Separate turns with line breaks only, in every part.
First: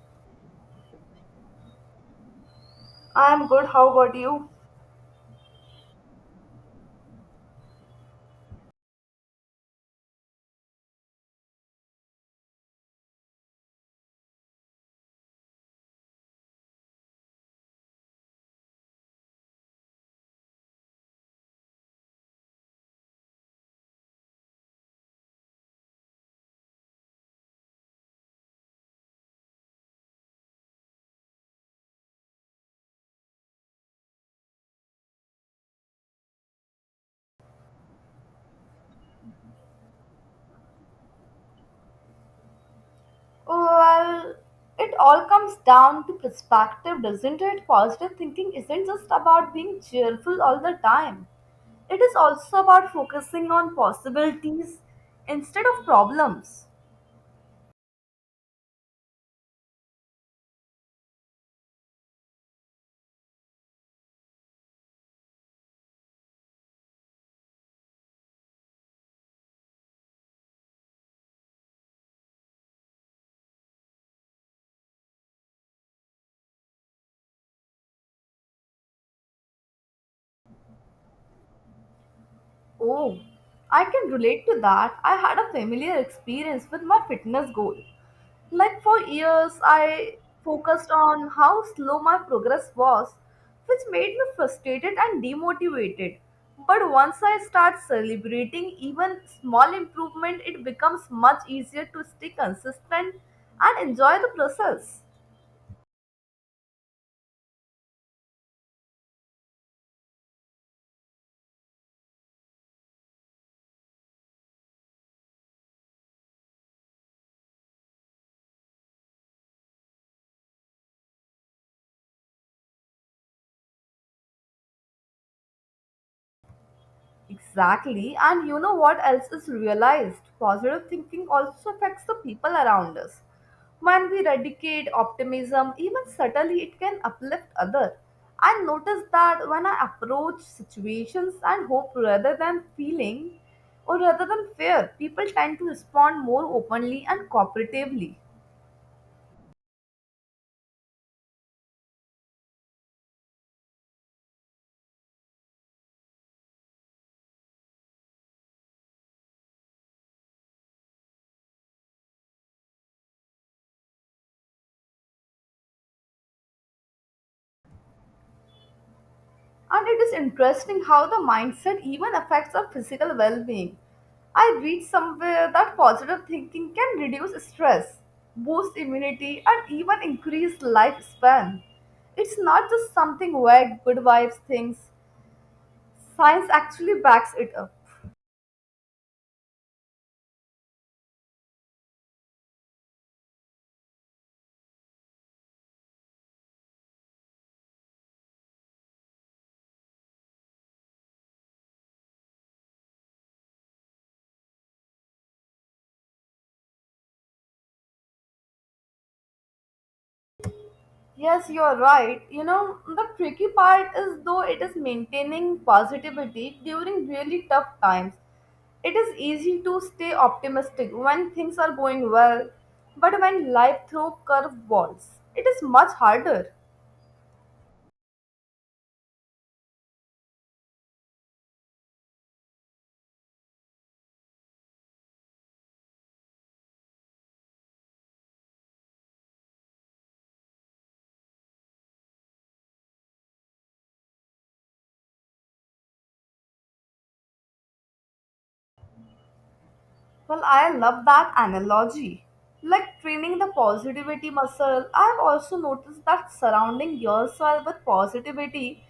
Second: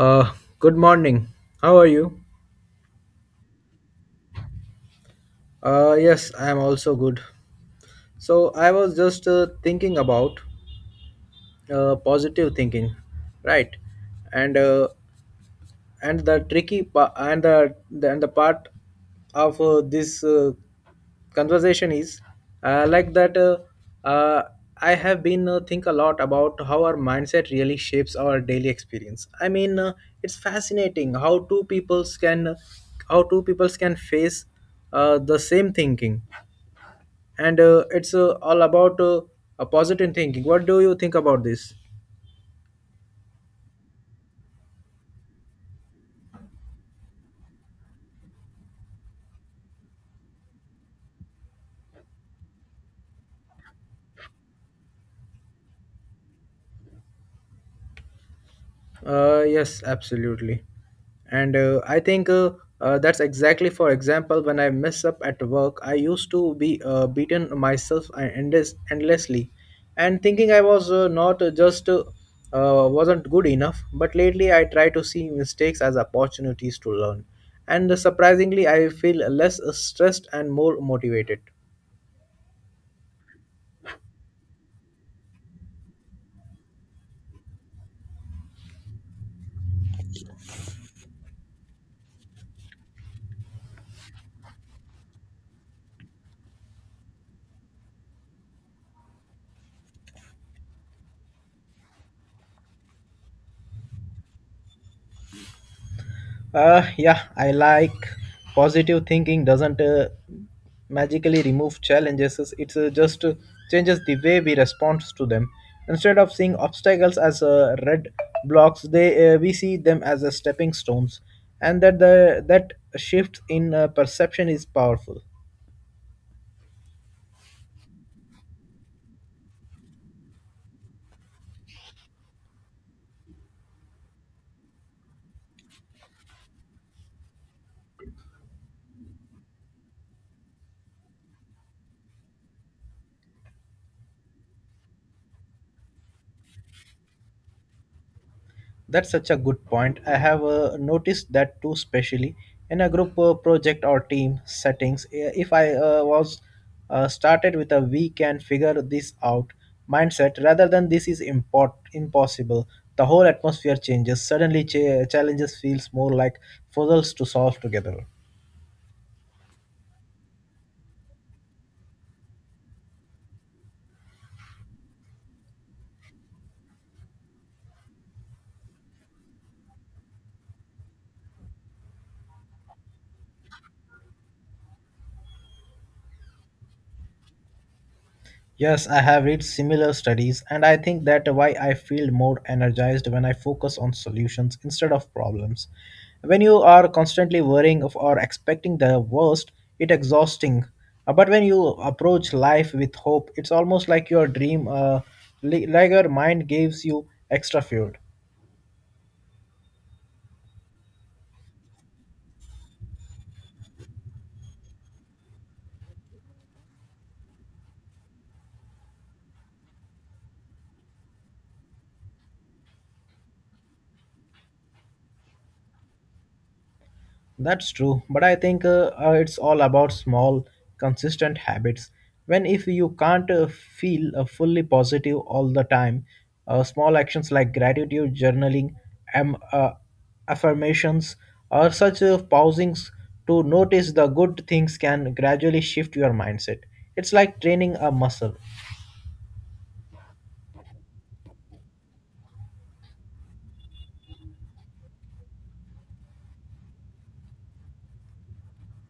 Uh, Good morning. How are you?
I'm good. How about you?
Yes, I am also good. So I was just thinking about positive thinking, right? And and the part of this conversation is like that uh, I have been think a lot about how our mindset really shapes our daily experience. I mean, it's fascinating how two peoples can face the same thinking. And it's all about a positive thinking. What do you think about this?
Well, it all comes down to perspective, doesn't it? Positive thinking isn't just about being cheerful all the time. It is also about focusing on possibilities instead of problems.
Yes, absolutely. And I think that's exactly, for example, when I mess up at work, I used to be beaten myself and endlessly and thinking I was not just wasn't good enough. But lately, I try to see mistakes as opportunities to learn. And surprisingly, I feel less stressed and more motivated.
Oh, I can relate to that. I had a familiar experience with my fitness goal. Like for years, I focused on how slow my progress was, which made me frustrated and demotivated. But once I start celebrating even small improvement, it becomes much easier to stay consistent and enjoy the process.
Yeah. I like Positive thinking doesn't magically remove challenges. It just changes the way we respond to them. Instead of seeing obstacles as red blocks, they we see them as stepping stones, and that shift in perception is powerful.
Exactly. And you know what else is realized? Positive thinking also affects the people around us. When we eradicate optimism, even subtly, it can uplift others. I notice that when I approach situations and hope rather than feeling or rather than fear, people tend to respond more openly and cooperatively.
That's such a good point. I have noticed that too, especially in a group project or team settings. If I was started with a "we can figure this out" mindset rather than "this is import impossible," the whole atmosphere changes. Suddenly, challenges feels more like puzzles to solve together.
And it is interesting how the mindset even affects our physical well being. I read somewhere that positive thinking can reduce stress, boost immunity, and even increase lifespan. It's not just something vague good vibes thinks. Science actually backs it up.
Yes, I have read similar studies, and I think that why I feel more energized when I focus on solutions instead of problems. When you are constantly worrying of or expecting the worst, it's exhausting. But when you approach life with hope, it's almost like your dream, like your mind gives you extra fuel.
Yes, you're right. You know, the tricky part is though it is maintaining positivity during really tough times. It is easy to stay optimistic when things are going well, but when life throws curveballs, it is much harder.
That's true, but I think it's all about small, consistent habits. When If you can't feel fully positive all the time, small actions like gratitude journaling, am affirmations, or such pausings to notice the good things can gradually shift your mindset. It's like training a muscle.
Well, I love that analogy. Like training the positivity muscle, I've also noticed that surrounding yourself with positivity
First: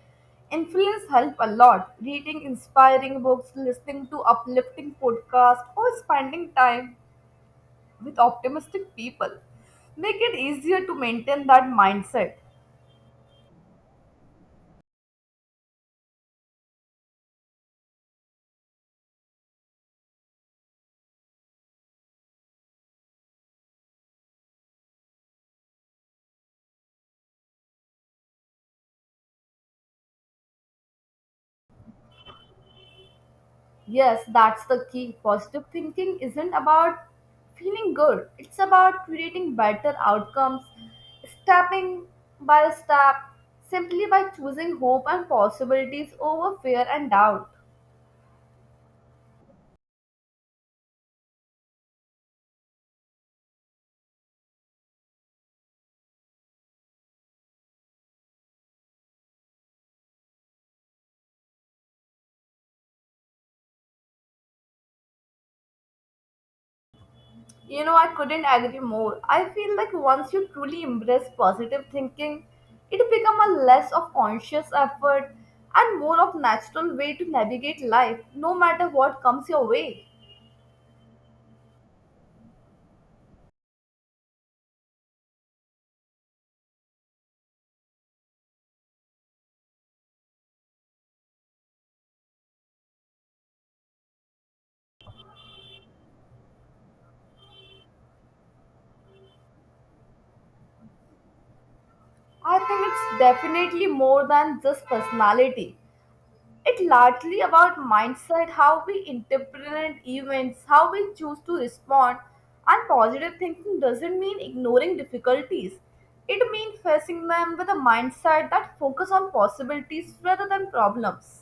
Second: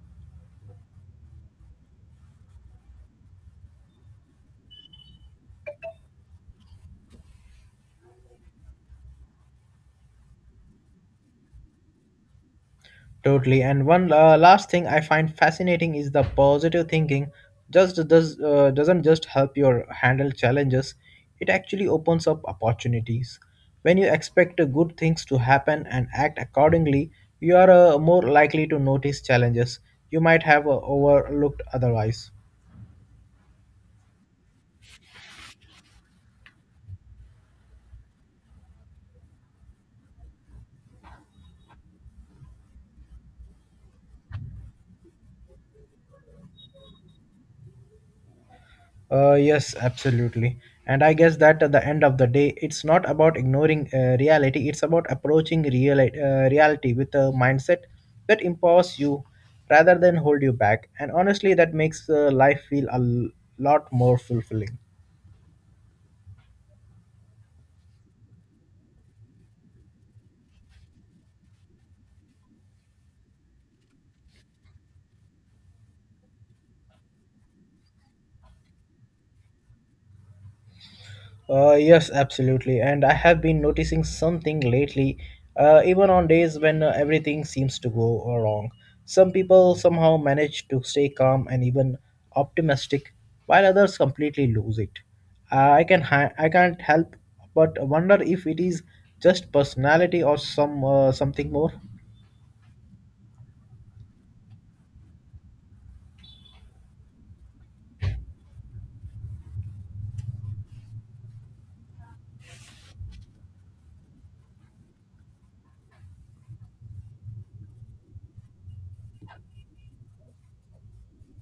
influence help a lot. Reading inspiring books, listening to uplifting podcasts, or spending time with optimistic people make it easier to maintain that mindset.
Totally. And one last thing I find fascinating is the positive thinking. Just does Doesn't just help your handle challenges. It actually opens up opportunities. When you expect good things to happen and act accordingly, you are more likely to notice challenges you might have overlooked otherwise.
Yes, that's the key. Positive thinking isn't about feeling good, it's about creating better outcomes, stepping by step, simply by choosing hope and possibilities over fear and doubt.
Yes, absolutely. And I guess that at the end of the day, it's not about ignoring reality. It's about approaching reality with a mindset that empowers you rather than hold you back. And honestly, that makes life feel a lot more fulfilling.
You know, I couldn't agree more. I feel like once you truly embrace positive thinking, it becomes a less of conscious effort and more of natural way to navigate life, no matter what comes your way.
Yes, absolutely. And I have been noticing something lately, even on days when everything seems to go wrong. Some people somehow manage to stay calm and even optimistic, while others completely lose it. I can't help but wonder if it is just personality or something more.
I think it's definitely more than just personality. It's largely about mindset, how we interpret events, how we choose to respond, and positive thinking doesn't mean ignoring difficulties. It means facing them with a mindset that focuses on possibilities rather than problems.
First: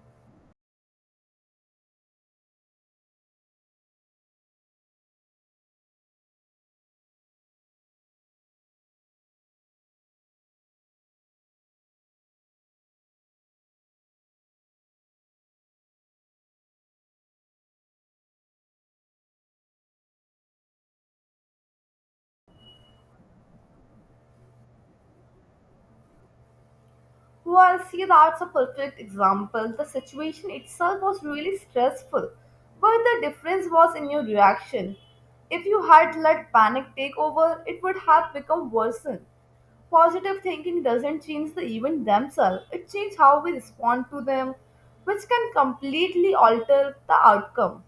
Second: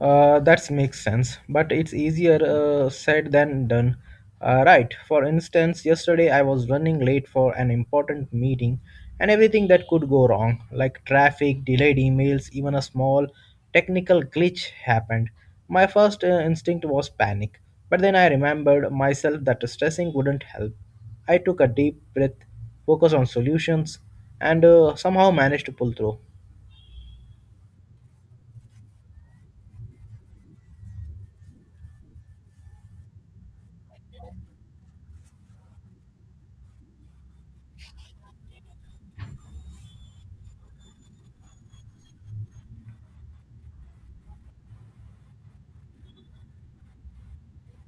That makes sense, but it's easier said than done. Right, for instance, yesterday I was running late for an important meeting, and everything that could go wrong, like traffic, delayed emails, even a small technical glitch, happened. My first instinct was panic, but then I remembered myself that stressing wouldn't help. I took a deep breath, focused on solutions, and somehow managed to pull through.
Well, see, that's a perfect example. The situation itself was really stressful, but the difference was in your reaction. If you had let panic take over, it would have become worsened. Positive thinking doesn't change the event themselves, it changes how we respond to them, which can completely alter the outcome.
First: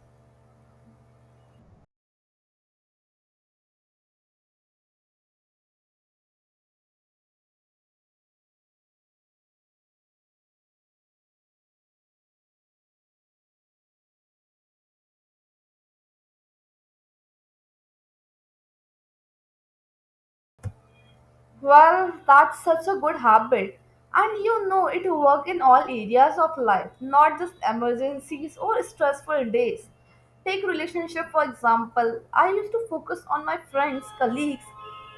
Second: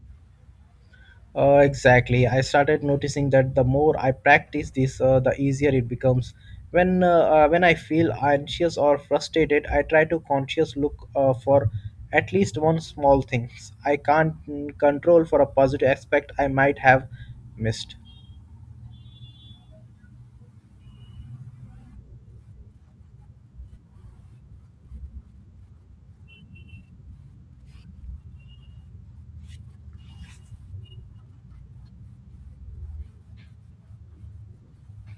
Exactly. I started noticing that the more I practice this, the easier it becomes. When I feel anxious or frustrated, I try to conscious look for at least one small things I can't control for a positive aspect I might have missed.
Well, that's such a good habit. And you know it work in all areas of life, not just emergencies or stressful days. Take relationship for example. I used to focus on my friends, colleagues,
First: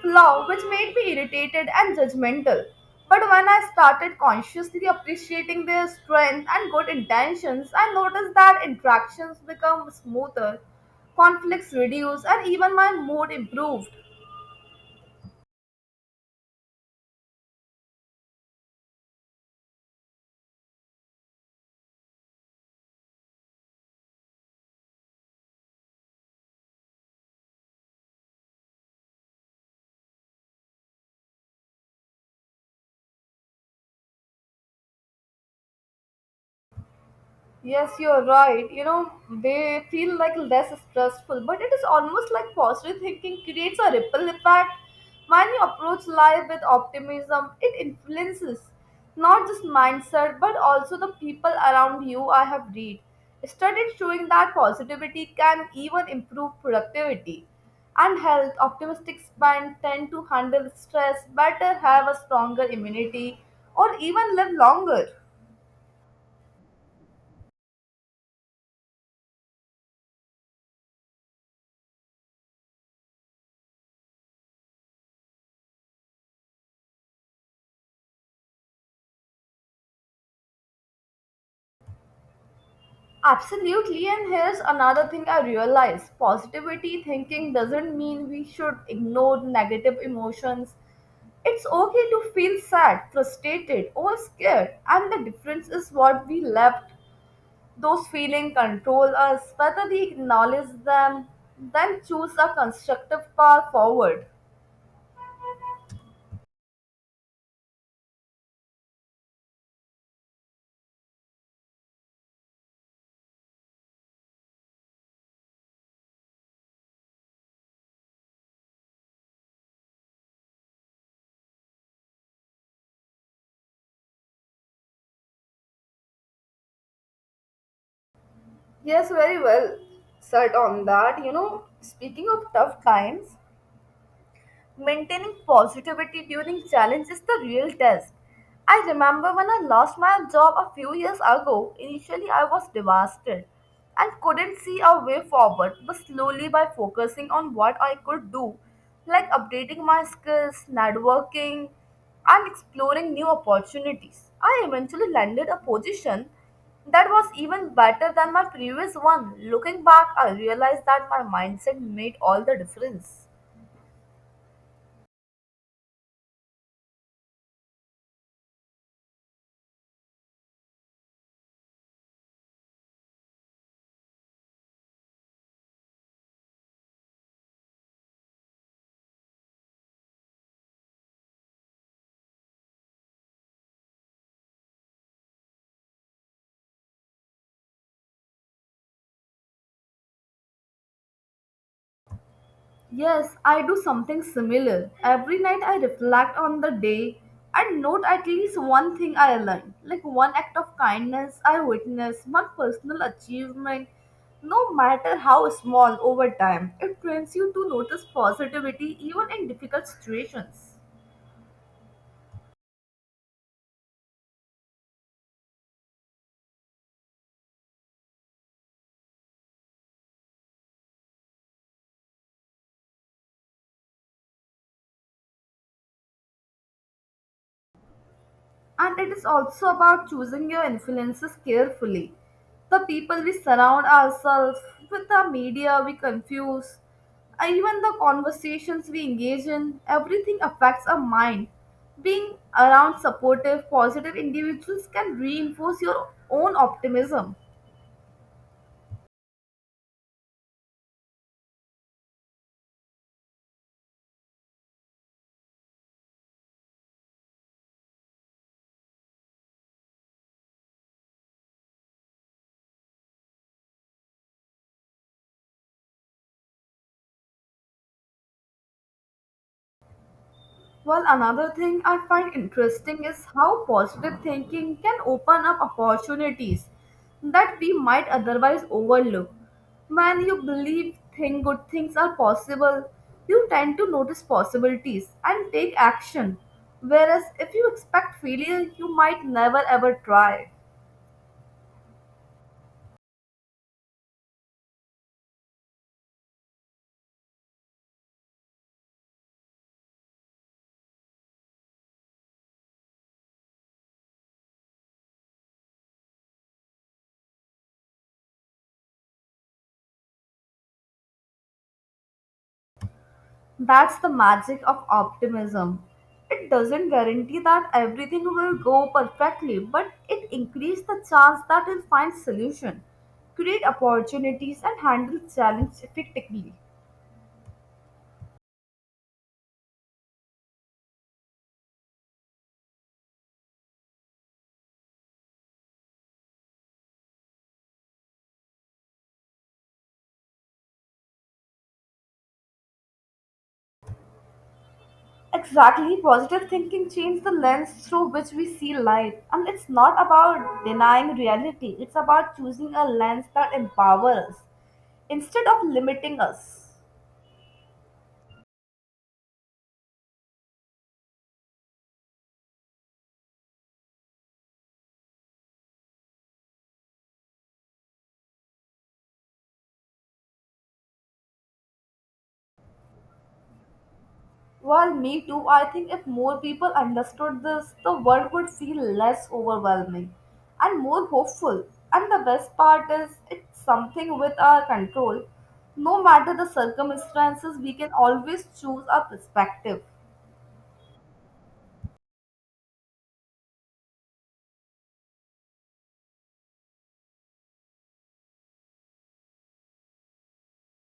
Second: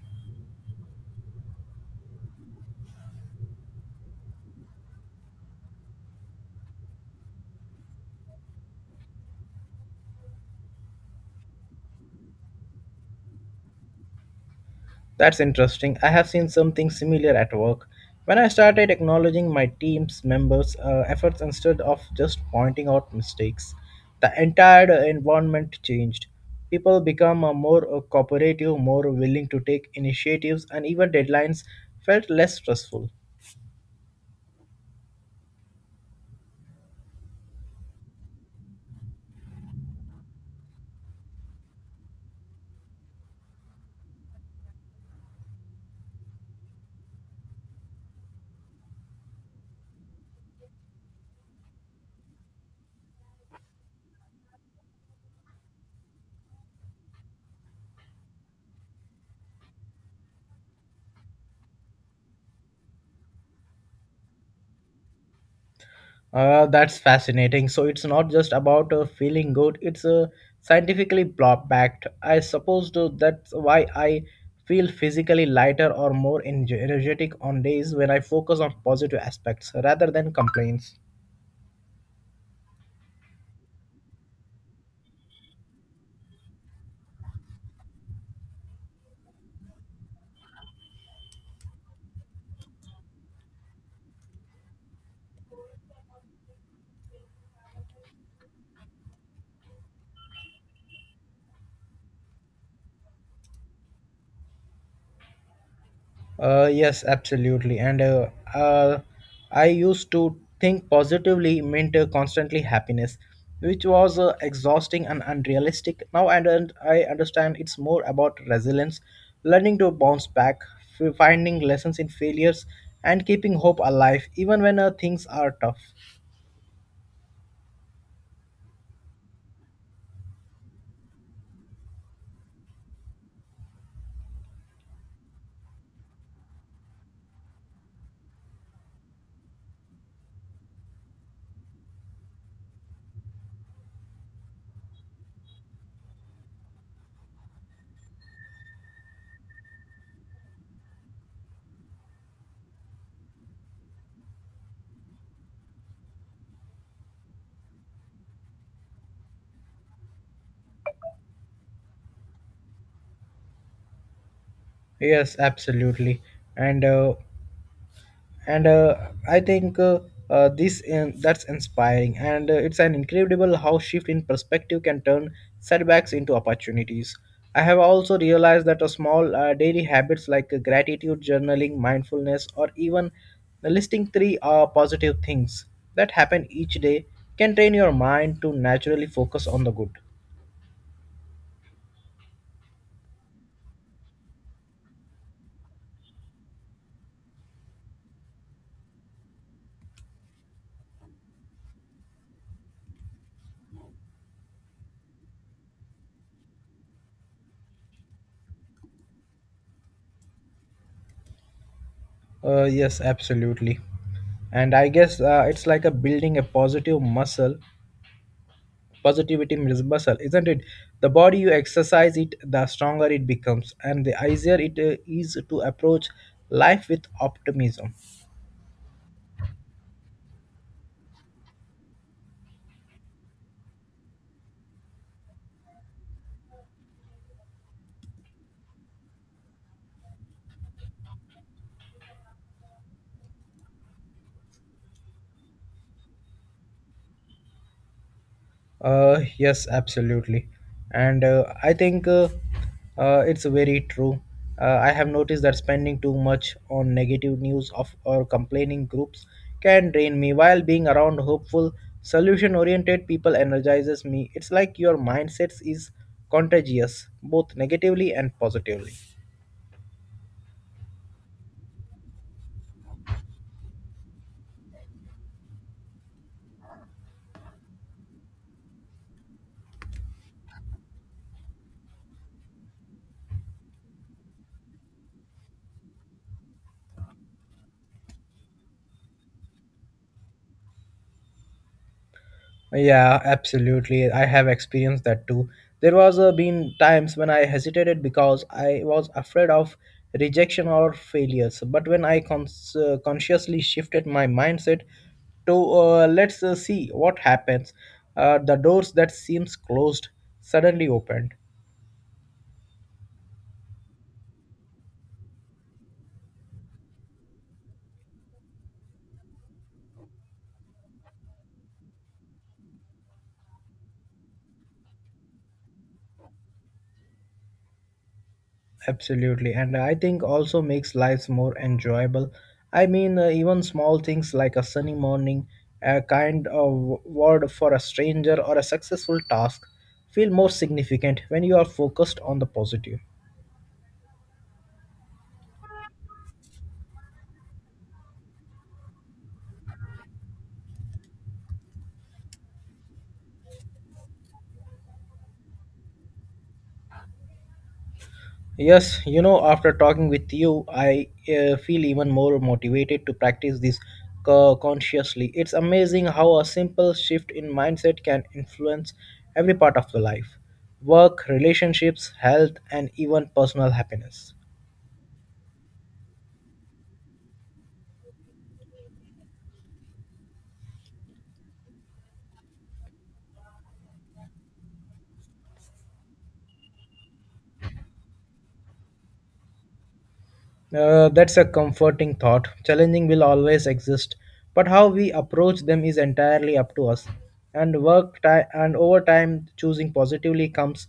flaw, which made me irritated and judgmental. But when I started consciously appreciating their strength and good intentions, I noticed that interactions become smoother, conflicts reduce, and even my mood improved.
That's interesting. I have seen something similar at work. When I started acknowledging my team's members' efforts instead of just pointing out mistakes, the entire environment changed. People become more cooperative, more willing to take initiatives, and even deadlines felt less stressful.
Yes, you're right. You know, they feel like less stressful, but it is almost like positive thinking creates a ripple effect. When you approach life with optimism, it influences not just mindset but also the people around you. I have read studies showing that positivity can even improve productivity and health. Optimistic spend tend to handle stress better, have a stronger immunity, or even live longer.
That's fascinating. So it's not just about feeling good; it's scientifically backed. I suppose though that's why I feel physically lighter or more energetic on days when I focus on positive aspects rather than complaints.
Absolutely, and here's another thing I realize positivity thinking doesn't mean we should ignore negative emotions. It's okay to feel sad, frustrated, or scared, and the difference is what we let those feelings control us, whether we acknowledge them, then choose a constructive path forward.
Yes, absolutely. And I used to think positively meant constantly happiness, which was exhausting and unrealistic. Now I, don't- I understand it's more about resilience, learning to bounce back, finding lessons in failures, and keeping hope alive even when things are tough.
Yes, very well said on that. You know, speaking of tough times, maintaining positivity during challenge is the real test. I remember when I lost my job a few years ago, initially I was devastated and couldn't see a way forward, but slowly by focusing on what I could do, like updating my skills, networking, and exploring new opportunities, I eventually landed a position that was even better than my previous one. Looking back, I realized that my mindset made all the difference.
Yes, absolutely. And uh, and I think that's inspiring, and it's an incredible how shift in perspective can turn setbacks into opportunities. I have also realized that a small daily habits like gratitude journaling, mindfulness, or even listing three positive things that happen each day can train your mind to naturally focus on the good.
Yes, I do something similar. Every night I reflect on the day and note at least one thing I learned, like one act of kindness I witnessed, one personal achievement. No matter how small over time, it trains you to notice positivity even in difficult situations.
Yes, absolutely. And I guess it's like a building a positive muscle. Positivity is muscle, isn't it? The body you exercise it, the stronger it becomes, and the easier it is to approach life with optimism.
And it is also about choosing your influences carefully. The people we surround ourselves with, the media we confuse, even the conversations we engage in, everything affects our mind. Being around supportive, positive individuals can reinforce your own optimism.
Yes, absolutely. And I think it's very true. I have noticed that spending too much on negative news of or complaining groups can drain me, while being around hopeful, solution oriented people energizes me. It's like your mindset is contagious, both negatively and positively.
Well, another thing I find interesting is how positive thinking can open up opportunities that we might otherwise overlook. When you believe think good things are possible, you tend to notice possibilities and take action. Whereas if you expect failure, you might never ever try.
Yeah, absolutely. I have experienced that too. There was been times when I hesitated because I was afraid of rejection or failures. But when I consciously shifted my mindset to let's see what happens, the doors that seems closed suddenly opened.
That's the magic of optimism. It doesn't guarantee that everything will go perfectly, but it increases the chance that we'll find solution, create opportunities, and handle challenge effectively.
Absolutely, and I think also makes lives more enjoyable. I mean, even small things like a sunny morning, a kind of word for a stranger, or a successful task feel more significant when you are focused on the positive.
Exactly, positive thinking changes the lens through which we see life, and it's not about denying reality. It's about choosing a lens that empowers us instead of limiting us.
Yes, you know, after talking with you, I feel even more motivated to practice this consciously. It's amazing how a simple shift in mindset can influence every part of the life, work, relationships, health, and even personal happiness.
Well, me too. I think if more people understood this, the world would feel less overwhelming and more hopeful. And the best part is, it's something with our control. No matter the circumstances, we can always choose our perspective.
That's a comforting thought. Challenging will always exist, but how we approach them is entirely up to us. And work time and over time, choosing positively comes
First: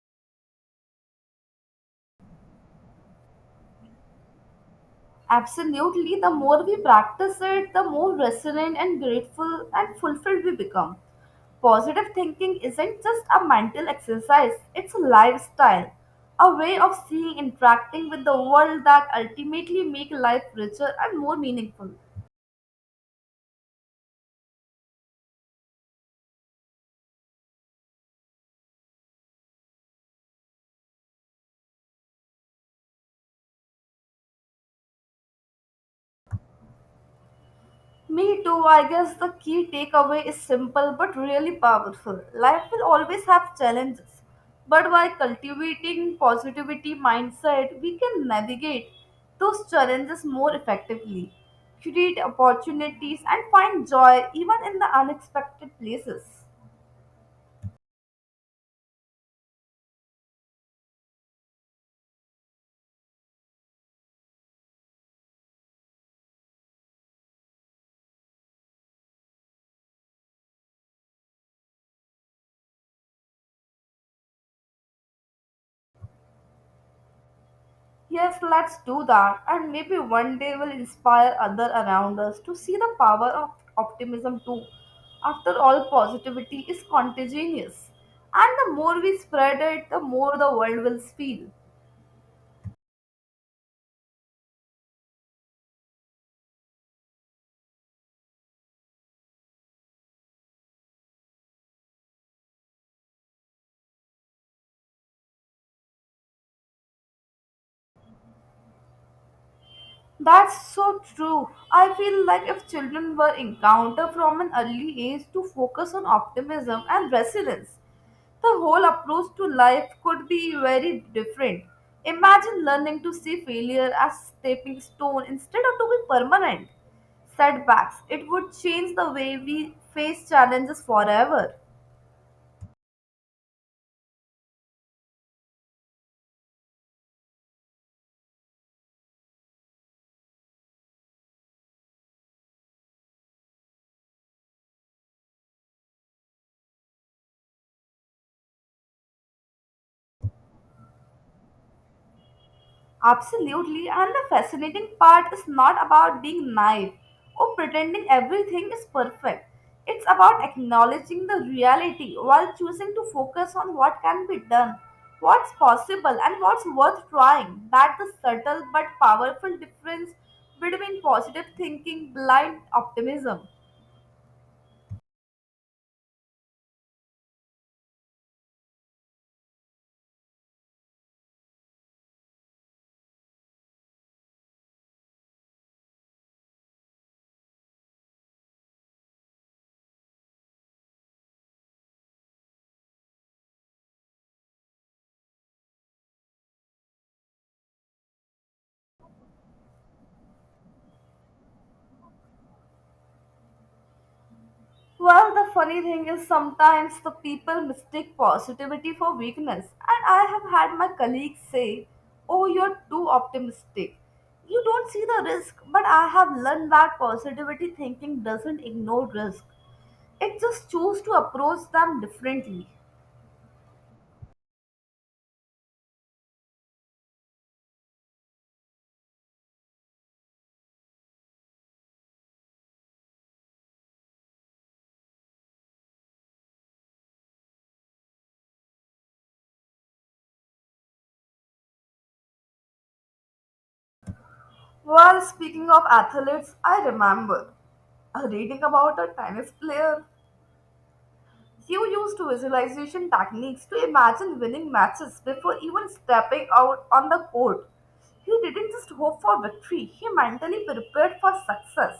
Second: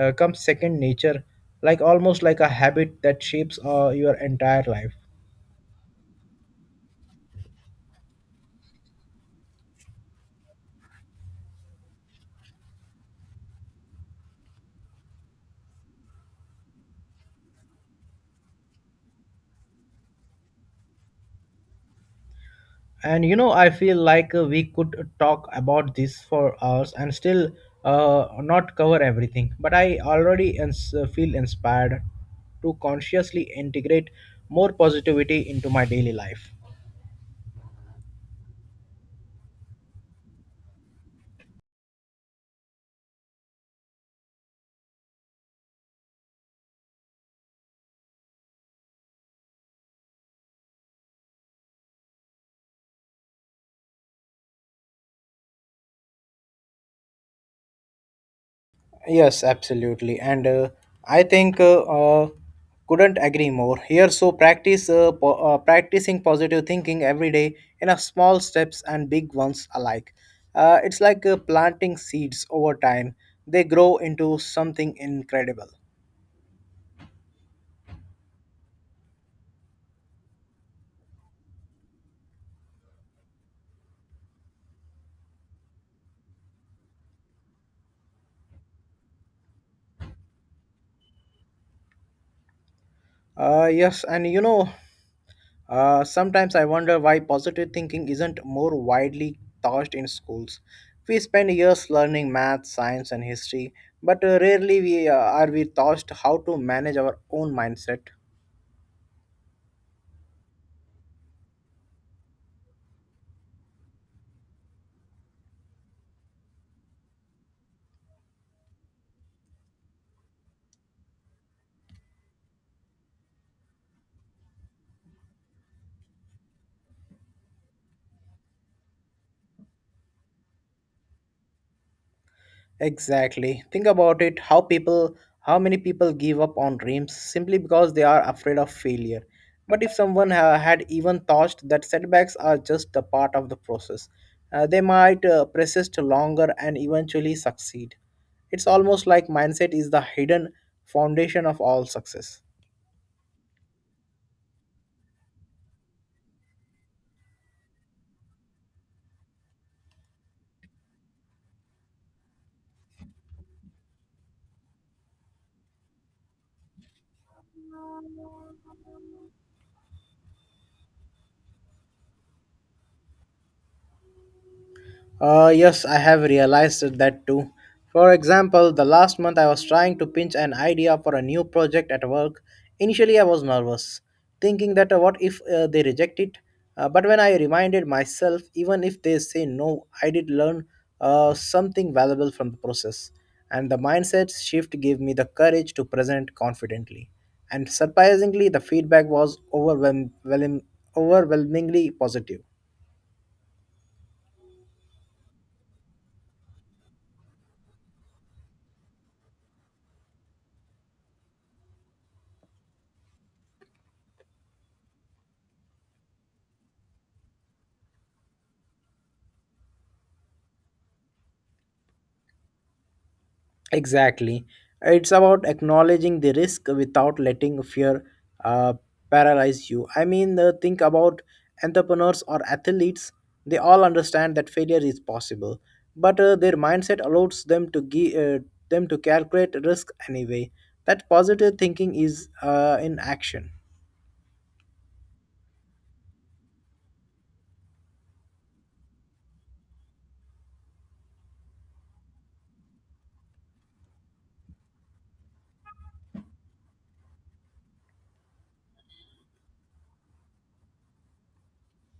uh, comes second nature, like almost like a habit that shapes your entire life.
Absolutely, the more we practice it, the more resilient and grateful and fulfilled we become. Positive thinking isn't just a mental exercise, it's a lifestyle, a way of seeing, interacting with the world that ultimately make life richer and more meaningful.
And you know, I feel like we could talk about this for hours and still not cover everything. But I already feel inspired to consciously integrate more positivity into my daily life.
Me too, I guess the key takeaway is simple but really powerful. Life will always have challenges, but by cultivating positivity mindset, we can navigate those challenges more effectively, create opportunities, and find joy even in the unexpected places.
Yes, absolutely. And I think couldn't agree more. Here, so practicing positive thinking every day in a small steps and big ones alike. It's like planting seeds over time. They grow into something incredible.
Yes, let's do that, and maybe one day will inspire other around us to see the power of optimism too. After all, positivity is contagious, and the more we spread it, the more the world will feel.
Yes, and you know, sometimes I wonder why positive thinking isn't more widely taught in schools. We spend years learning math, science, and history, but rarely we are we taught how to manage our own mindset.
That's so true. I feel like if children were encountered from an early age to focus on optimism and resilience, the whole approach to life could be very different. Imagine learning to see failure as stepping stone instead of to be permanent setbacks. It would change the way we face challenges forever.
Exactly. Think about it, how many people give up on dreams simply because they are afraid of failure. But if someone had even thought that setbacks are just a part of the process, they might persist longer and eventually succeed. It's almost like mindset is the hidden foundation of all success.
Absolutely, and the fascinating part is not about being naive or pretending everything is perfect. It's about acknowledging the reality while choosing to focus on what can be done, what's possible, and what's worth trying. That's the subtle but powerful difference between positive thinking, blind optimism.
Yes, I have realized that too. For example, the last month I was trying to pinch an idea for a new project at work. Initially, I was nervous, thinking that what if they reject it? But when I reminded myself, even if they say no, I did learn something valuable from the process. And the mindset shift gave me the courage to present confidently. And surprisingly, the feedback was overwhelmingly positive.
Well, the funny thing is sometimes the people mistake positivity for weakness. And I have had my colleagues say, "Oh, you're too optimistic. You don't see the risk." But I have learned that positivity thinking doesn't ignore risk, it just chooses to approach them differently.
Exactly. It's about acknowledging the risk without letting fear uh, paralyze you. I mean, think about entrepreneurs or athletes. They all understand that failure is possible, but their mindset allows them to calculate risk anyway. That positive thinking is in action.
Well, speaking of athletes, I remember reading about a tennis player. You used visualization techniques to imagine winning matches before even stepping out on the court. He didn't just hope for victory, he mentally prepared for success.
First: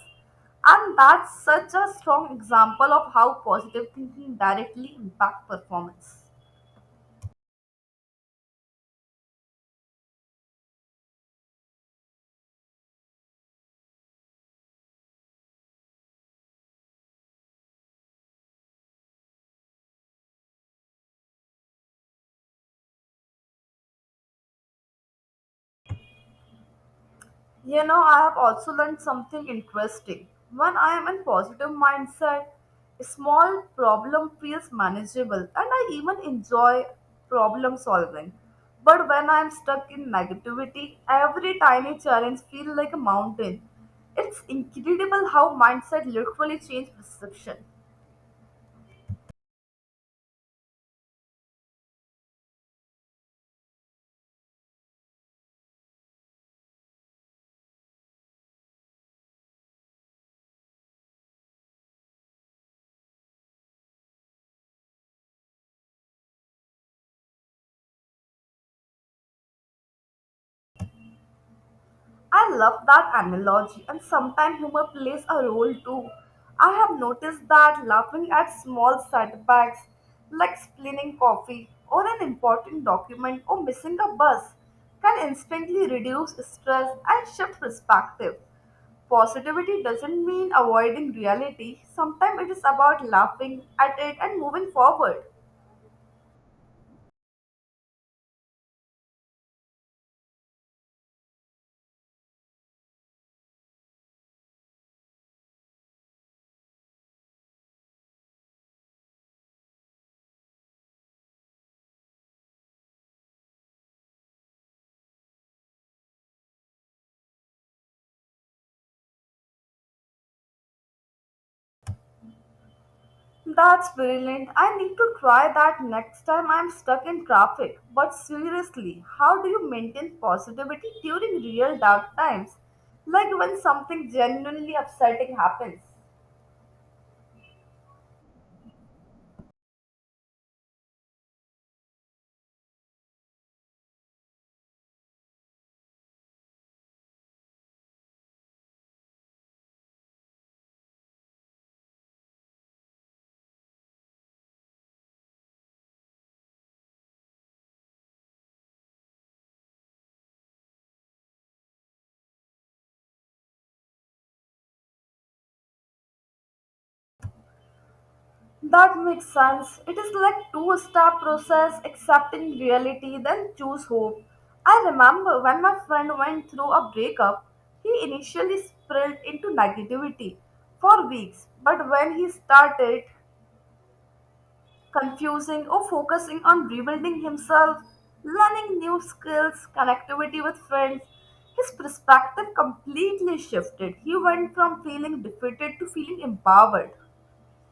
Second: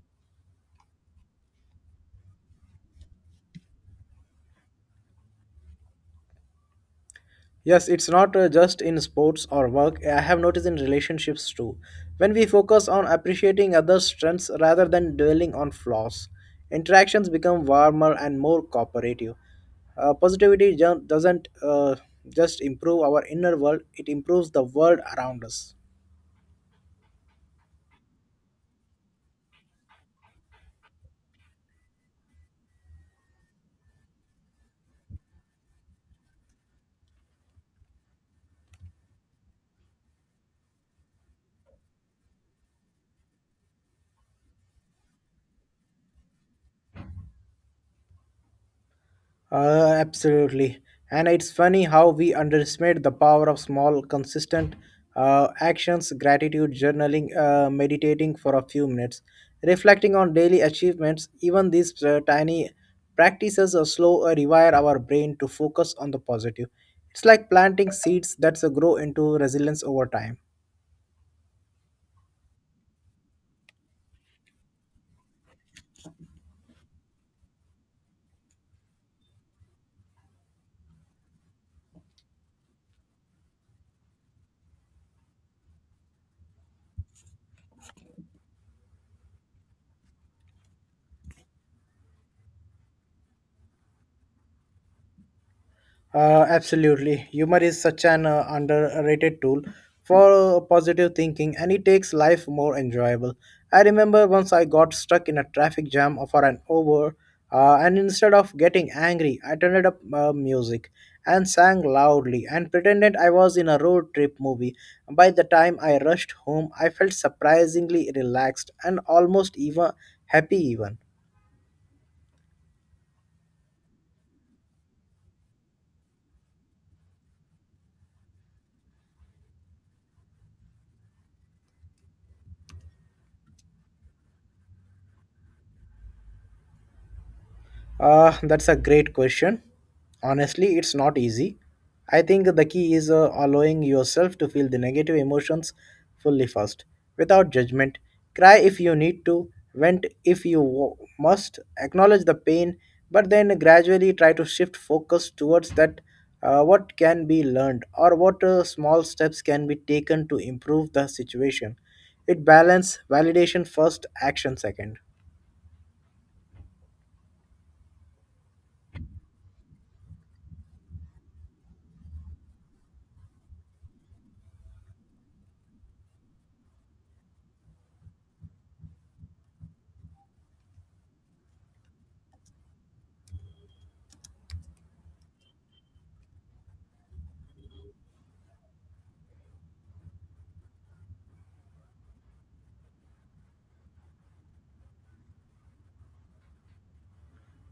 And that's such a strong example of how positive thinking directly impacts performance.
Yes, it's not just in sports or work. I have noticed in relationships too. When we focus on appreciating others' strengths rather than dwelling on flaws, interactions become warmer and more cooperative. Positivity doesn't just improve our inner world, it improves the world around us.
You know, I have also learned something interesting. When I am in positive mindset, a small problem feels manageable and I even enjoy problem solving. But when I am stuck in negativity, every tiny challenge feels like a mountain. It's incredible how mindset literally changes perception.
Absolutely. And it's funny how we underestimate the power of small, consistent actions, gratitude, journaling, meditating for a few minutes, reflecting on daily achievements. Even these tiny practices are slow rewire our brain to focus on the positive. It's like planting seeds that grow into resilience over time.
I love that analogy, and sometimes humor plays a role too. I have noticed that laughing at small setbacks, like spilling coffee or an important document or missing a bus, can instantly reduce stress and shift perspective. Positivity doesn't mean avoiding reality, sometimes it is about laughing at it and moving forward.
Absolutely. Humor is such an underrated tool for positive thinking and it takes life more enjoyable. I remember once I got stuck in a traffic jam for an hour, and instead of getting angry, I turned up music and sang loudly and pretended I was in a road trip movie. By the time I rushed home, I felt surprisingly relaxed and almost even happy even.
That's brilliant. I need to try that next time I'm stuck in traffic. But seriously, how do you maintain positivity during real dark times? Like when something genuinely upsetting happens.
That's a great question. Honestly, it's not easy. I think the key is allowing yourself to feel the negative emotions fully first, without judgment. Cry if you need to, vent if you must, acknowledge the pain, but then gradually try to shift focus towards that what can be learned or what small steps can be taken to improve the situation. It balance validation first, action second.
That makes sense. It is like two-step process, accepting reality, then choose hope. I remember when my friend went through a breakup, he initially spiraled into negativity for weeks, but when he started confusing or focusing on rebuilding himself, learning new skills, connectivity with friends. His perspective completely shifted. He went from feeling defeated to feeling empowered.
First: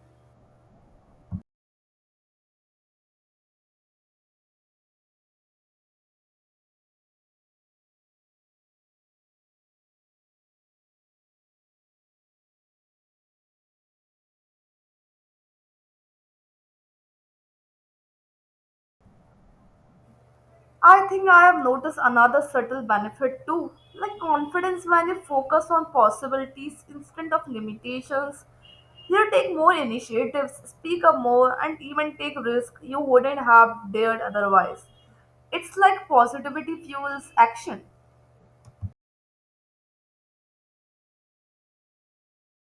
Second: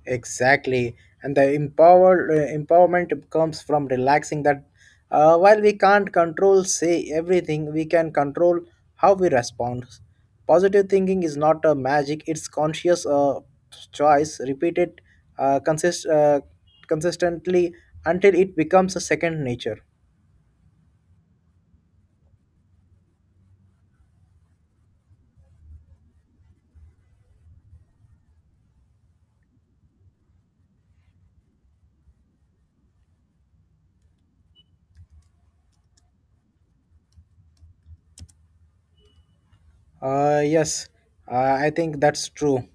Exactly, and the empowerment comes from relaxing that. While we can't control say everything, we can control how we respond. Positive thinking is not a magic; it's conscious choice, repeated uh, consist uh, consistently until it becomes a second nature.
I think I have noticed another subtle benefit too, like confidence when you focus on possibilities instead of limitations. You take more initiatives, speak up more, and even take risks you wouldn't have dared otherwise. It's like positivity fuels action.
Yes, I think that's true.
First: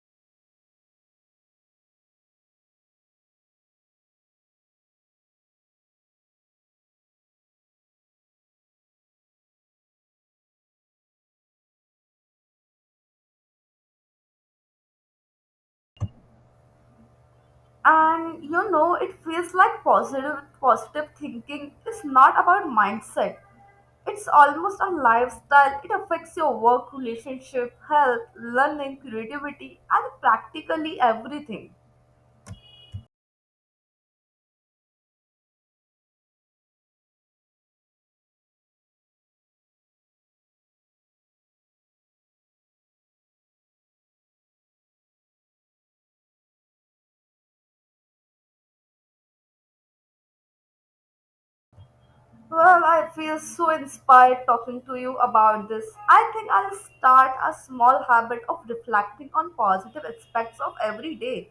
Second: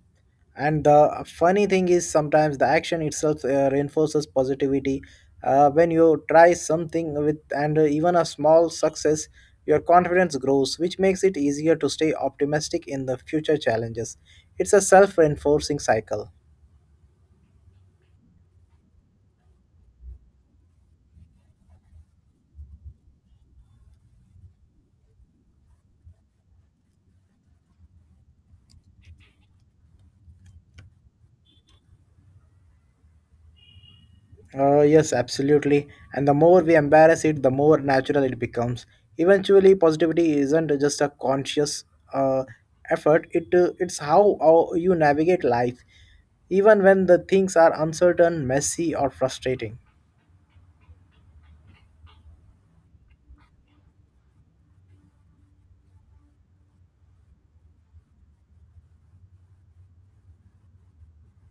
And the funny thing is, sometimes the action itself reinforces positivity. When you try something with and even a small success, your confidence grows, which makes it easier to stay optimistic in the future challenges. It's a self reinforcing cycle.
And you know, it feels like positive thinking is not about mindset. It's almost a lifestyle. It affects your work, relationship, health, learning, creativity, and practically everything.
Yes, absolutely. And the more we embarrass it, the more natural it becomes. Eventually, positivity isn't just a conscious uh, effort. It, it's how you navigate life, even when the things are uncertain, messy, or frustrating.
Well, I feel so inspired talking to you about this. I think I'll start a small habit of reflecting on positive aspects of every day.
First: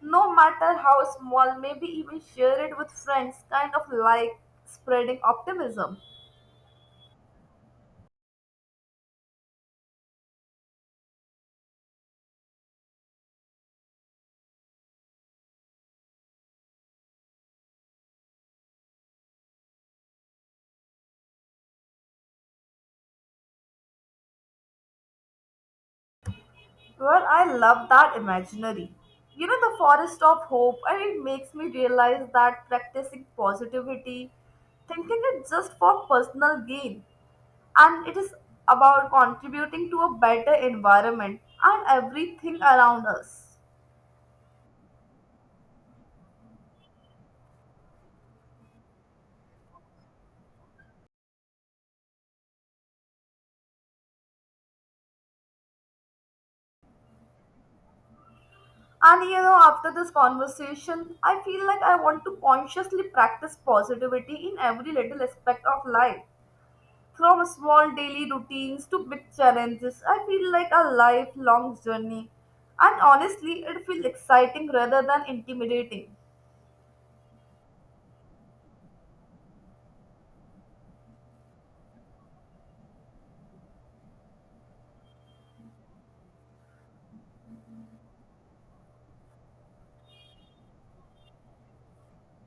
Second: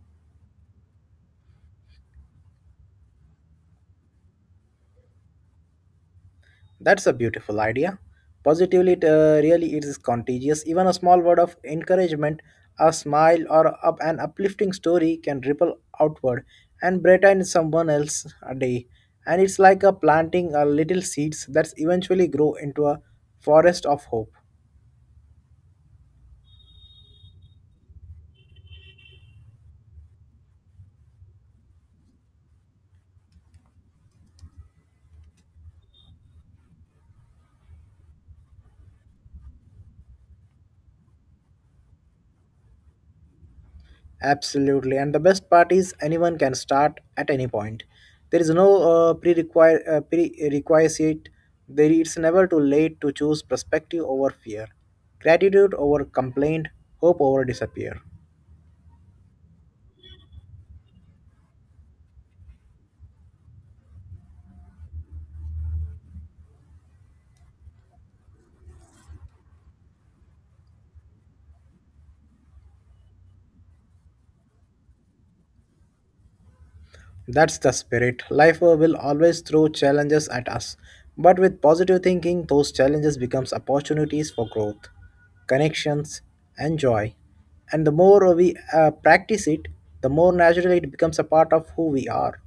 No matter how small, maybe even share it with friends, kind of like spreading optimism.
That's a beautiful idea. Positively, it really is contagious. Even a small word of encouragement, a smile, or up an uplifting story can ripple outward and brighten someone else's day. And it's like a planting a little seeds that eventually grow into a forest of hope.
Well, I love that imaginary. You know, the forest of hope, and it makes me realize that practicing positivity, thinking it just for personal gain, and it is about contributing to a better environment and everything around us.
Absolutely. And the best part is anyone can start at any point. There is no prerequisite. There it's never too late to choose perspective over fear, gratitude over complaint, hope over disappear.
And you know, after this conversation, I feel like I want to consciously practice positivity in every little aspect of life. From small daily routines to big challenges, I feel like a lifelong journey. And honestly, it feels exciting rather than intimidating.
That's the spirit. Life will always throw challenges at us, but with positive thinking, those challenges becomes opportunities for growth, connections, and joy. And the more we practice it, the more naturally it becomes a part of who we are.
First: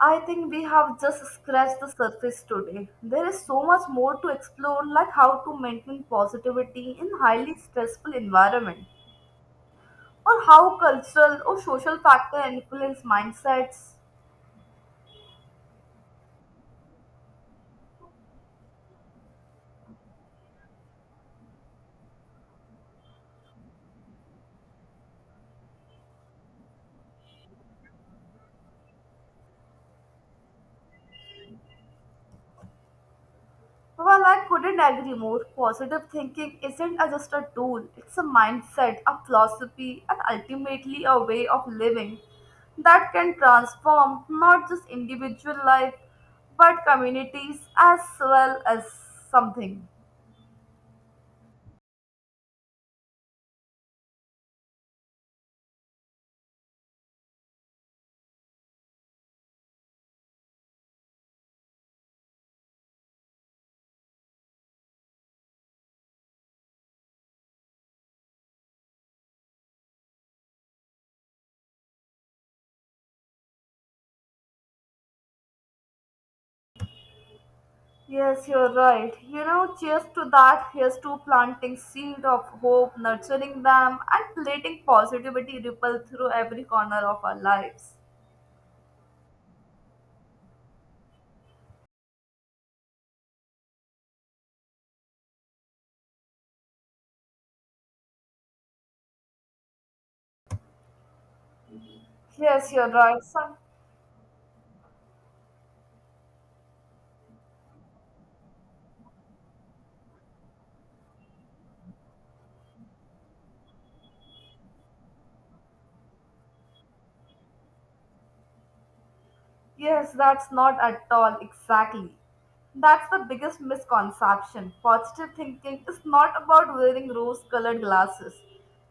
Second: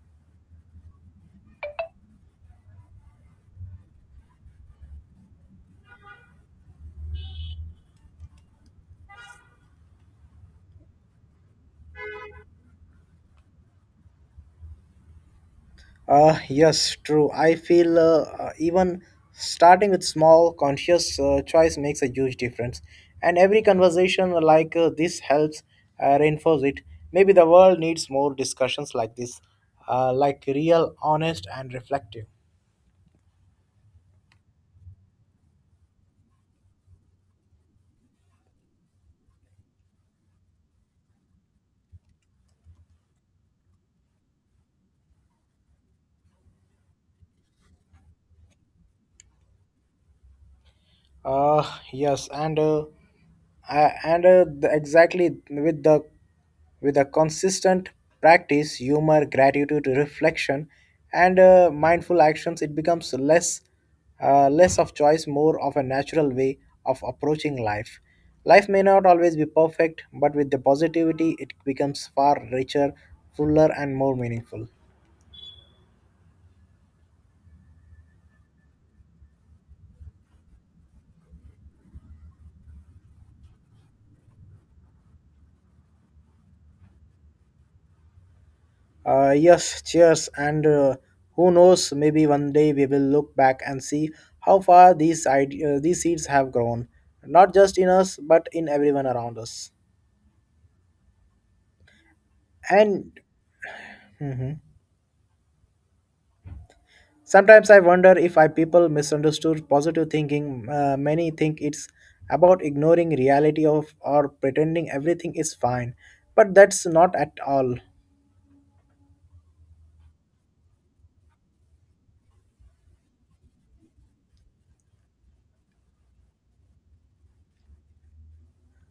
I think we have just scratched the surface today. There is so much more to explore, like how to maintain positivity in highly stressful environment, or how cultural or social factor influence mindsets.
Yes, true. I feel even starting with small conscious choice makes a huge difference. And every conversation like this helps reinforce it. Maybe the world needs more discussions like this, like real, honest, and reflective.
Well, I couldn't agree more. Positive thinking isn't just a tool, it's a mindset, a philosophy, and ultimately a way of living that can transform not just individual life but communities as well as something.
Uh, yes, and exactly with a consistent practice, humor, gratitude, reflection, and mindful actions, it becomes less of choice, more of a natural way of approaching life. Life may not always be perfect, but with the positivity, it becomes far richer, fuller, and more meaningful.
Yes, you're right. You know, cheers to that. Here's to planting seed of hope, nurturing them, and letting positivity ripple through every corner of our lives.
Yes, cheers. And who knows, maybe one day we will look back and see how far these seeds have grown, not just in us, but in everyone around us.
Yes, you're
And
right. Some.
mhm, sometimes I wonder if I people misunderstood positive thinking. Many think it's about ignoring reality of or pretending everything is fine, but that's not at all.
Yes, that's not at all exactly. That's the biggest misconception. Positive thinking is not about wearing rose colored glasses,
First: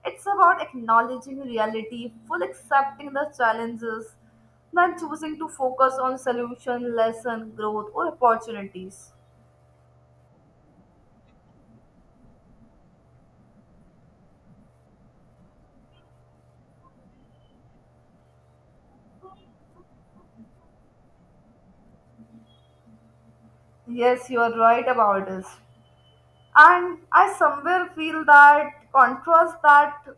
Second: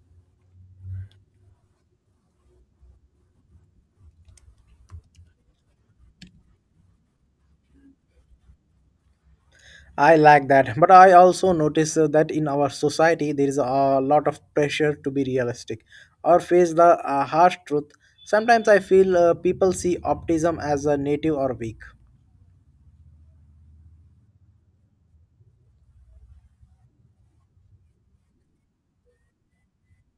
it's about acknowledging reality, full accepting the challenges, then choosing to focus on solution, lesson, growth, or opportunities.
I like that, but I also notice that in our society there is a lot of pressure to be realistic or face the harsh truth. Sometimes I feel people see optimism as a native or weak.
Yes, you are right about this. And I somewhere feel that contrast that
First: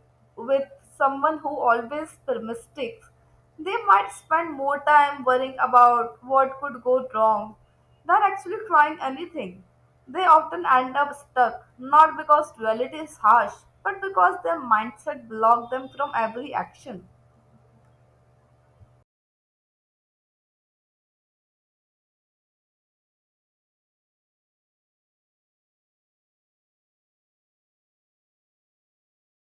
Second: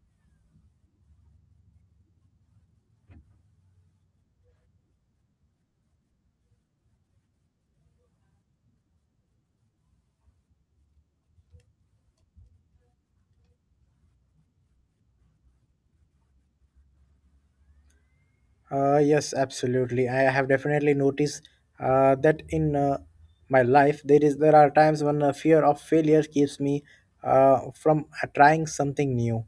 with someone who always mistakes, they might spend more time worrying about what could go wrong than actually trying anything. They often end up stuck, not because reality is harsh, but because their mindset blocks them from every action.
Yes, absolutely. I have definitely noticed that in my life there is there are times when a fear of failure keeps me from trying something new,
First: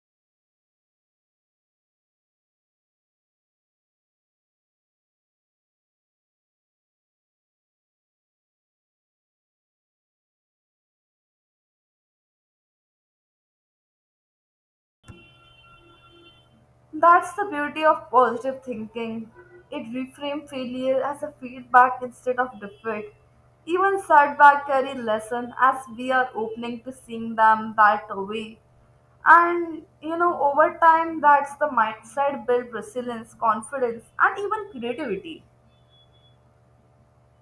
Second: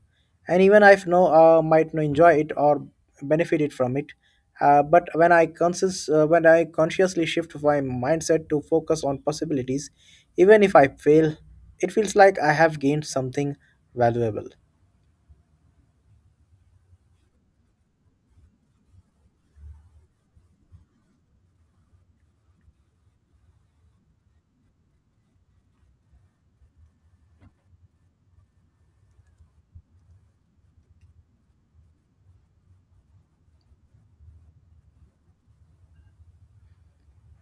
and even I know might not enjoy it or benefit it from it. But when I conscious when I consciously shift my mindset to focus on possibilities, even if I fail, it feels like I have gained something valuable.
That's the beauty of positive thinking. It reframes failure as a feedback instead of defeat. Even setback carry lesson as we are opening to seeing them that way. And you know, over time, that's the mindset build resilience, confidence, and even creativity.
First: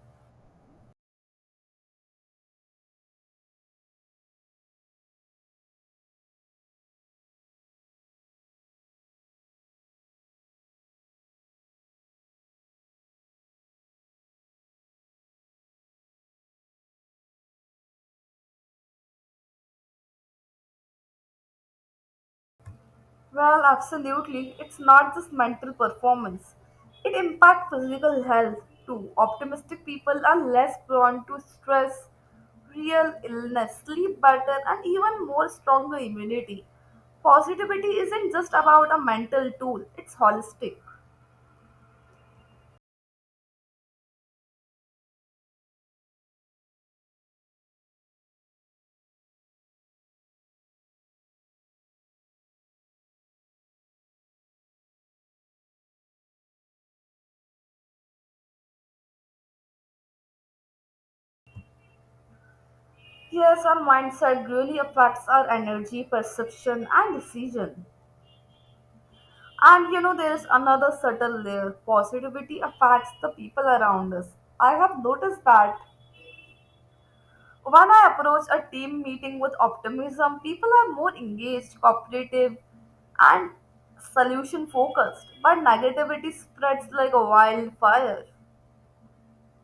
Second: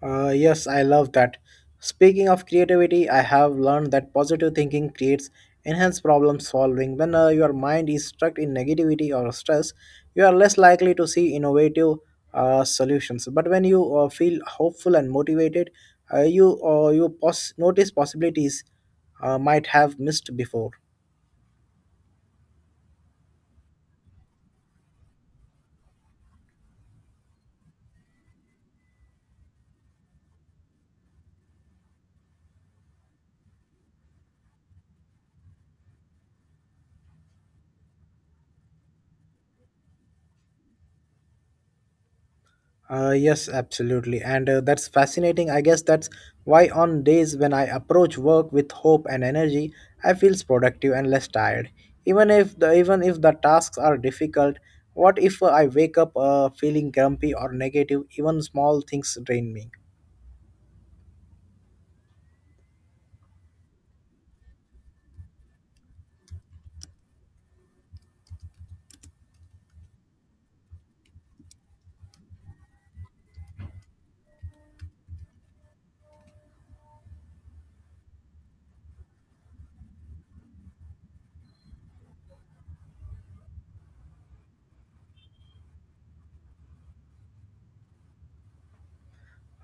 Yes, I love that. Speaking of creativity, I have learned that positive thinking creates enhanced problem solving. When your mind is stuck in negativity or stress, you are less likely to see innovative solutions. But when you feel hopeful and motivated, you notice possibilities might have missed before.
Well, absolutely. It's not just mental performance. It impacts physical health too. Optimistic people are less prone to stress, real illness, sleep better, and even more stronger immunity. Positivity isn't just about a mental tool, it's holistic.
Yes, absolutely. And that's fascinating. I guess that's why, on days when I approach work with hope and energy, I feel productive and less tired. Even if the tasks are difficult, what if I wake up feeling grumpy or negative? Even small things drain me.
Yes, our mindset really affects our energy, perception, and decision. And you know, there's another subtle layer. Positivity affects the people around us. I have noticed that when I approach a team meeting with optimism, people are more engaged, cooperative, and solution focused. But negativity spreads like a wildfire.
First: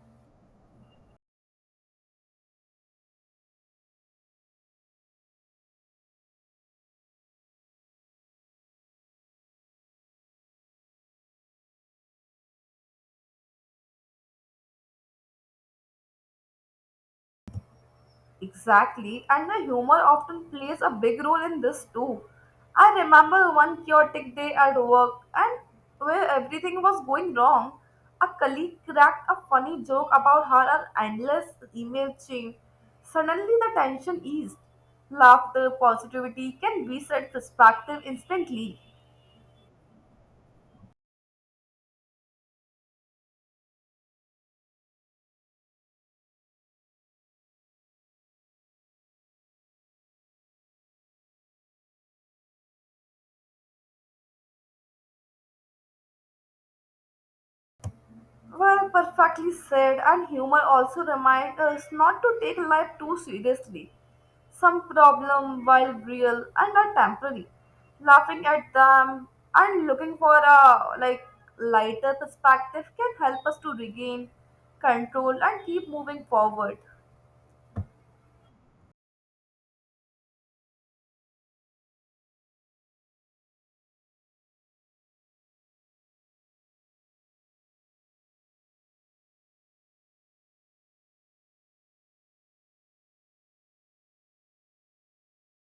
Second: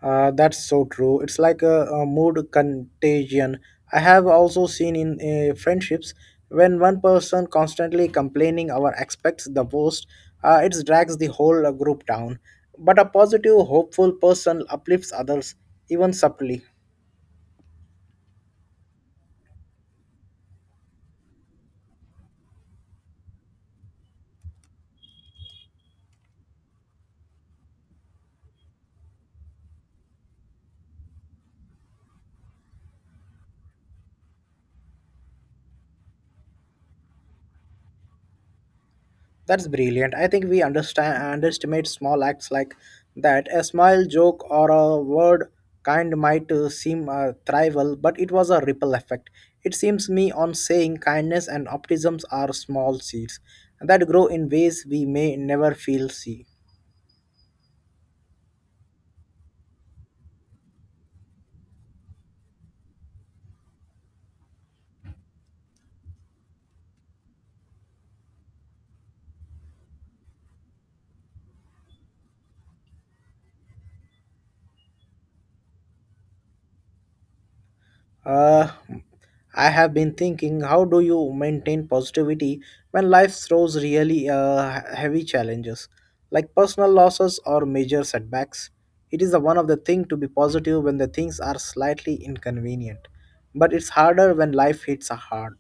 That's so true. It's like a mood contagion. I have also seen in friendships when one person constantly complaining or expects the worst, it drags the whole group down. But a positive, hopeful person uplifts others, even subtly.
Exactly, and the humor often plays a big role in this too. I remember one chaotic day at work, and where everything was going wrong. A colleague cracked a funny joke about her endless email chain. Suddenly, the tension eased. Laughter, positivity can reset perspective instantly.
That's brilliant. I think we understand underestimate small acts like that. A smile, joke, or a word kind might seem trivial, but it was a ripple effect. It seems me on saying kindness and optimism are small seeds that grow in ways we may never feel see.
Well, perfectly said, and humor also reminds us not to take life too seriously. Some problems, while real and are temporary, laughing at them and looking for a like lighter perspective can help us to regain control and keep moving forward.
Uh, I have been thinking, how do you maintain positivity when life throws really heavy challenges, like personal losses or major setbacks? It is the one of the thing to be positive when the things are slightly inconvenient, but it's harder when life hits hard.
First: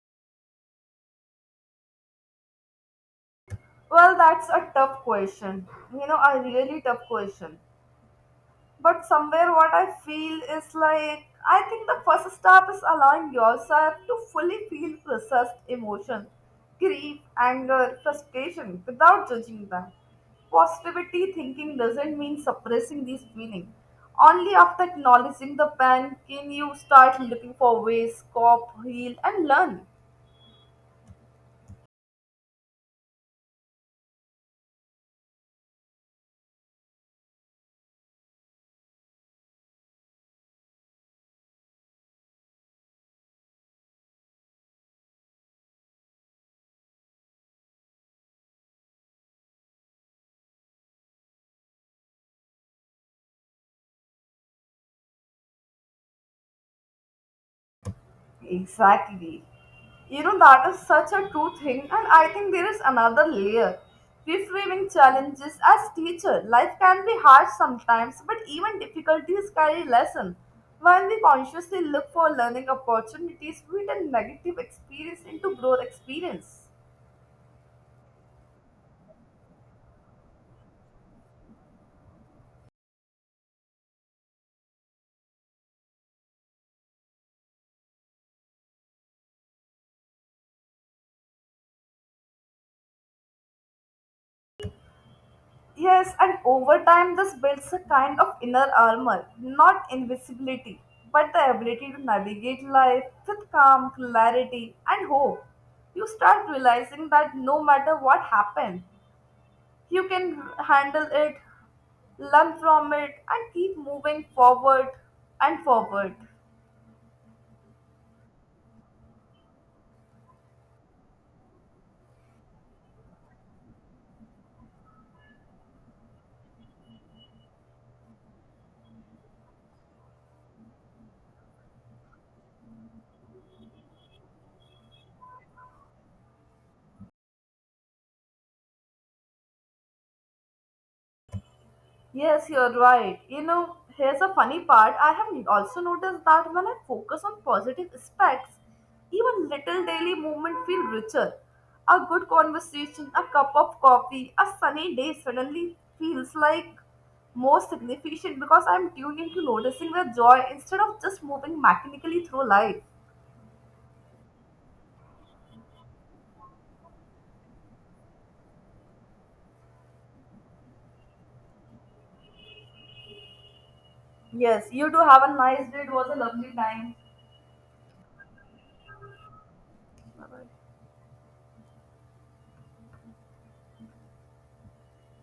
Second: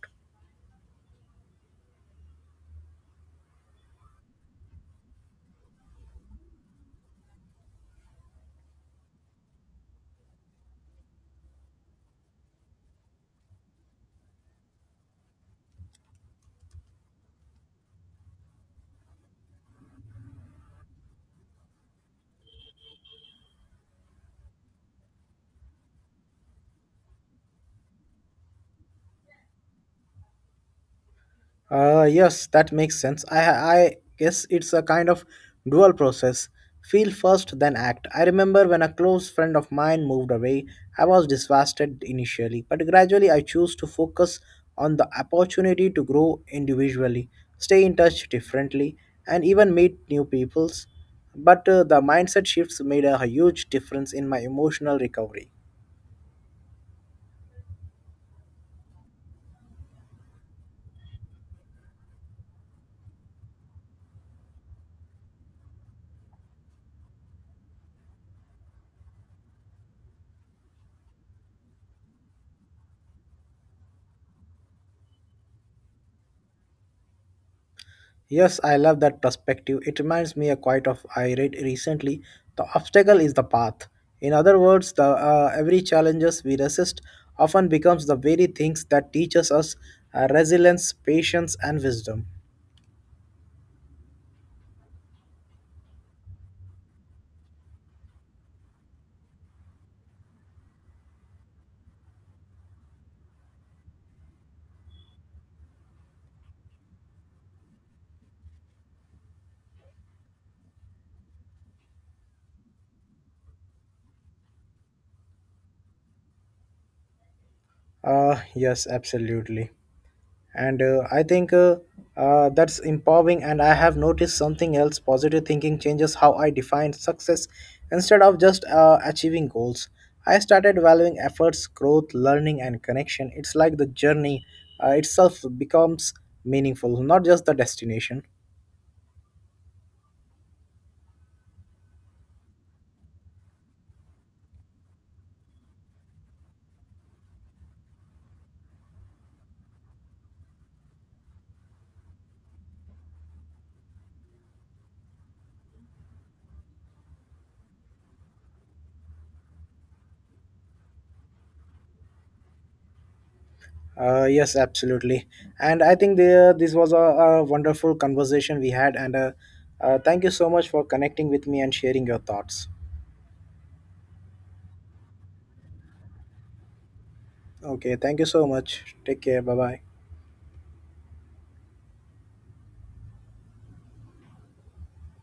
Well, that's a tough question. You know, a really tough question. But somewhere, what I feel is like I think the first step is allowing yourself to fully feel processed emotion, grief, anger, frustration without judging them. Positivity thinking doesn't mean suppressing these feelings. Only after acknowledging the pain can you start looking for ways, cope, heal, and learn.
Yes, that makes sense. I guess it's a kind of dual process. Feel first, then act. I remember when a close friend of mine moved away, I was devastated initially, but gradually I chose to focus on the opportunity to grow individually, stay in touch differently, and even meet new peoples. But the mindset shifts made a huge difference in my emotional recovery.
Exactly. You know, that is such a true thing, and I think there is another layer. Reframing challenges as teacher. Life can be hard sometimes, but even difficulties carry lesson. When we consciously look for learning opportunities, we turn negative experience into growth experience.
Yes, I love that perspective. It reminds me a quote of I read recently: "The obstacle is the path." In other words, the every challenges we resist often becomes the very things that teaches us resilience, patience, and wisdom.
Yes, and over time, this builds a kind of inner armor, not invisibility, but the ability to navigate life with calm, clarity, and hope. You start realizing that no matter what happens, you can handle it, learn from it, and keep moving forward and forward.
Uh, yes, absolutely. And I think that's empowering, and I have noticed something else. Positive thinking changes how I define success. Instead of just achieving goals, I started valuing efforts, growth, learning, and connection. It's like the journey itself becomes meaningful, not just the destination.
Yes, you're right. You know, here's a funny part. I have also noticed that when I focus on positive aspects, even little daily movement feel richer. A good conversation, a cup of coffee, a sunny day suddenly feels like more significant because I'm tuned into noticing the joy instead of just moving mechanically through life.
Yes, absolutely, and I think this was a wonderful conversation we had, and thank you so much for connecting with me and sharing your thoughts.
Yes, you do have a nice day. It was a lovely time.
Okay, thank you so much. Take care. Bye bye.
Bye-bye.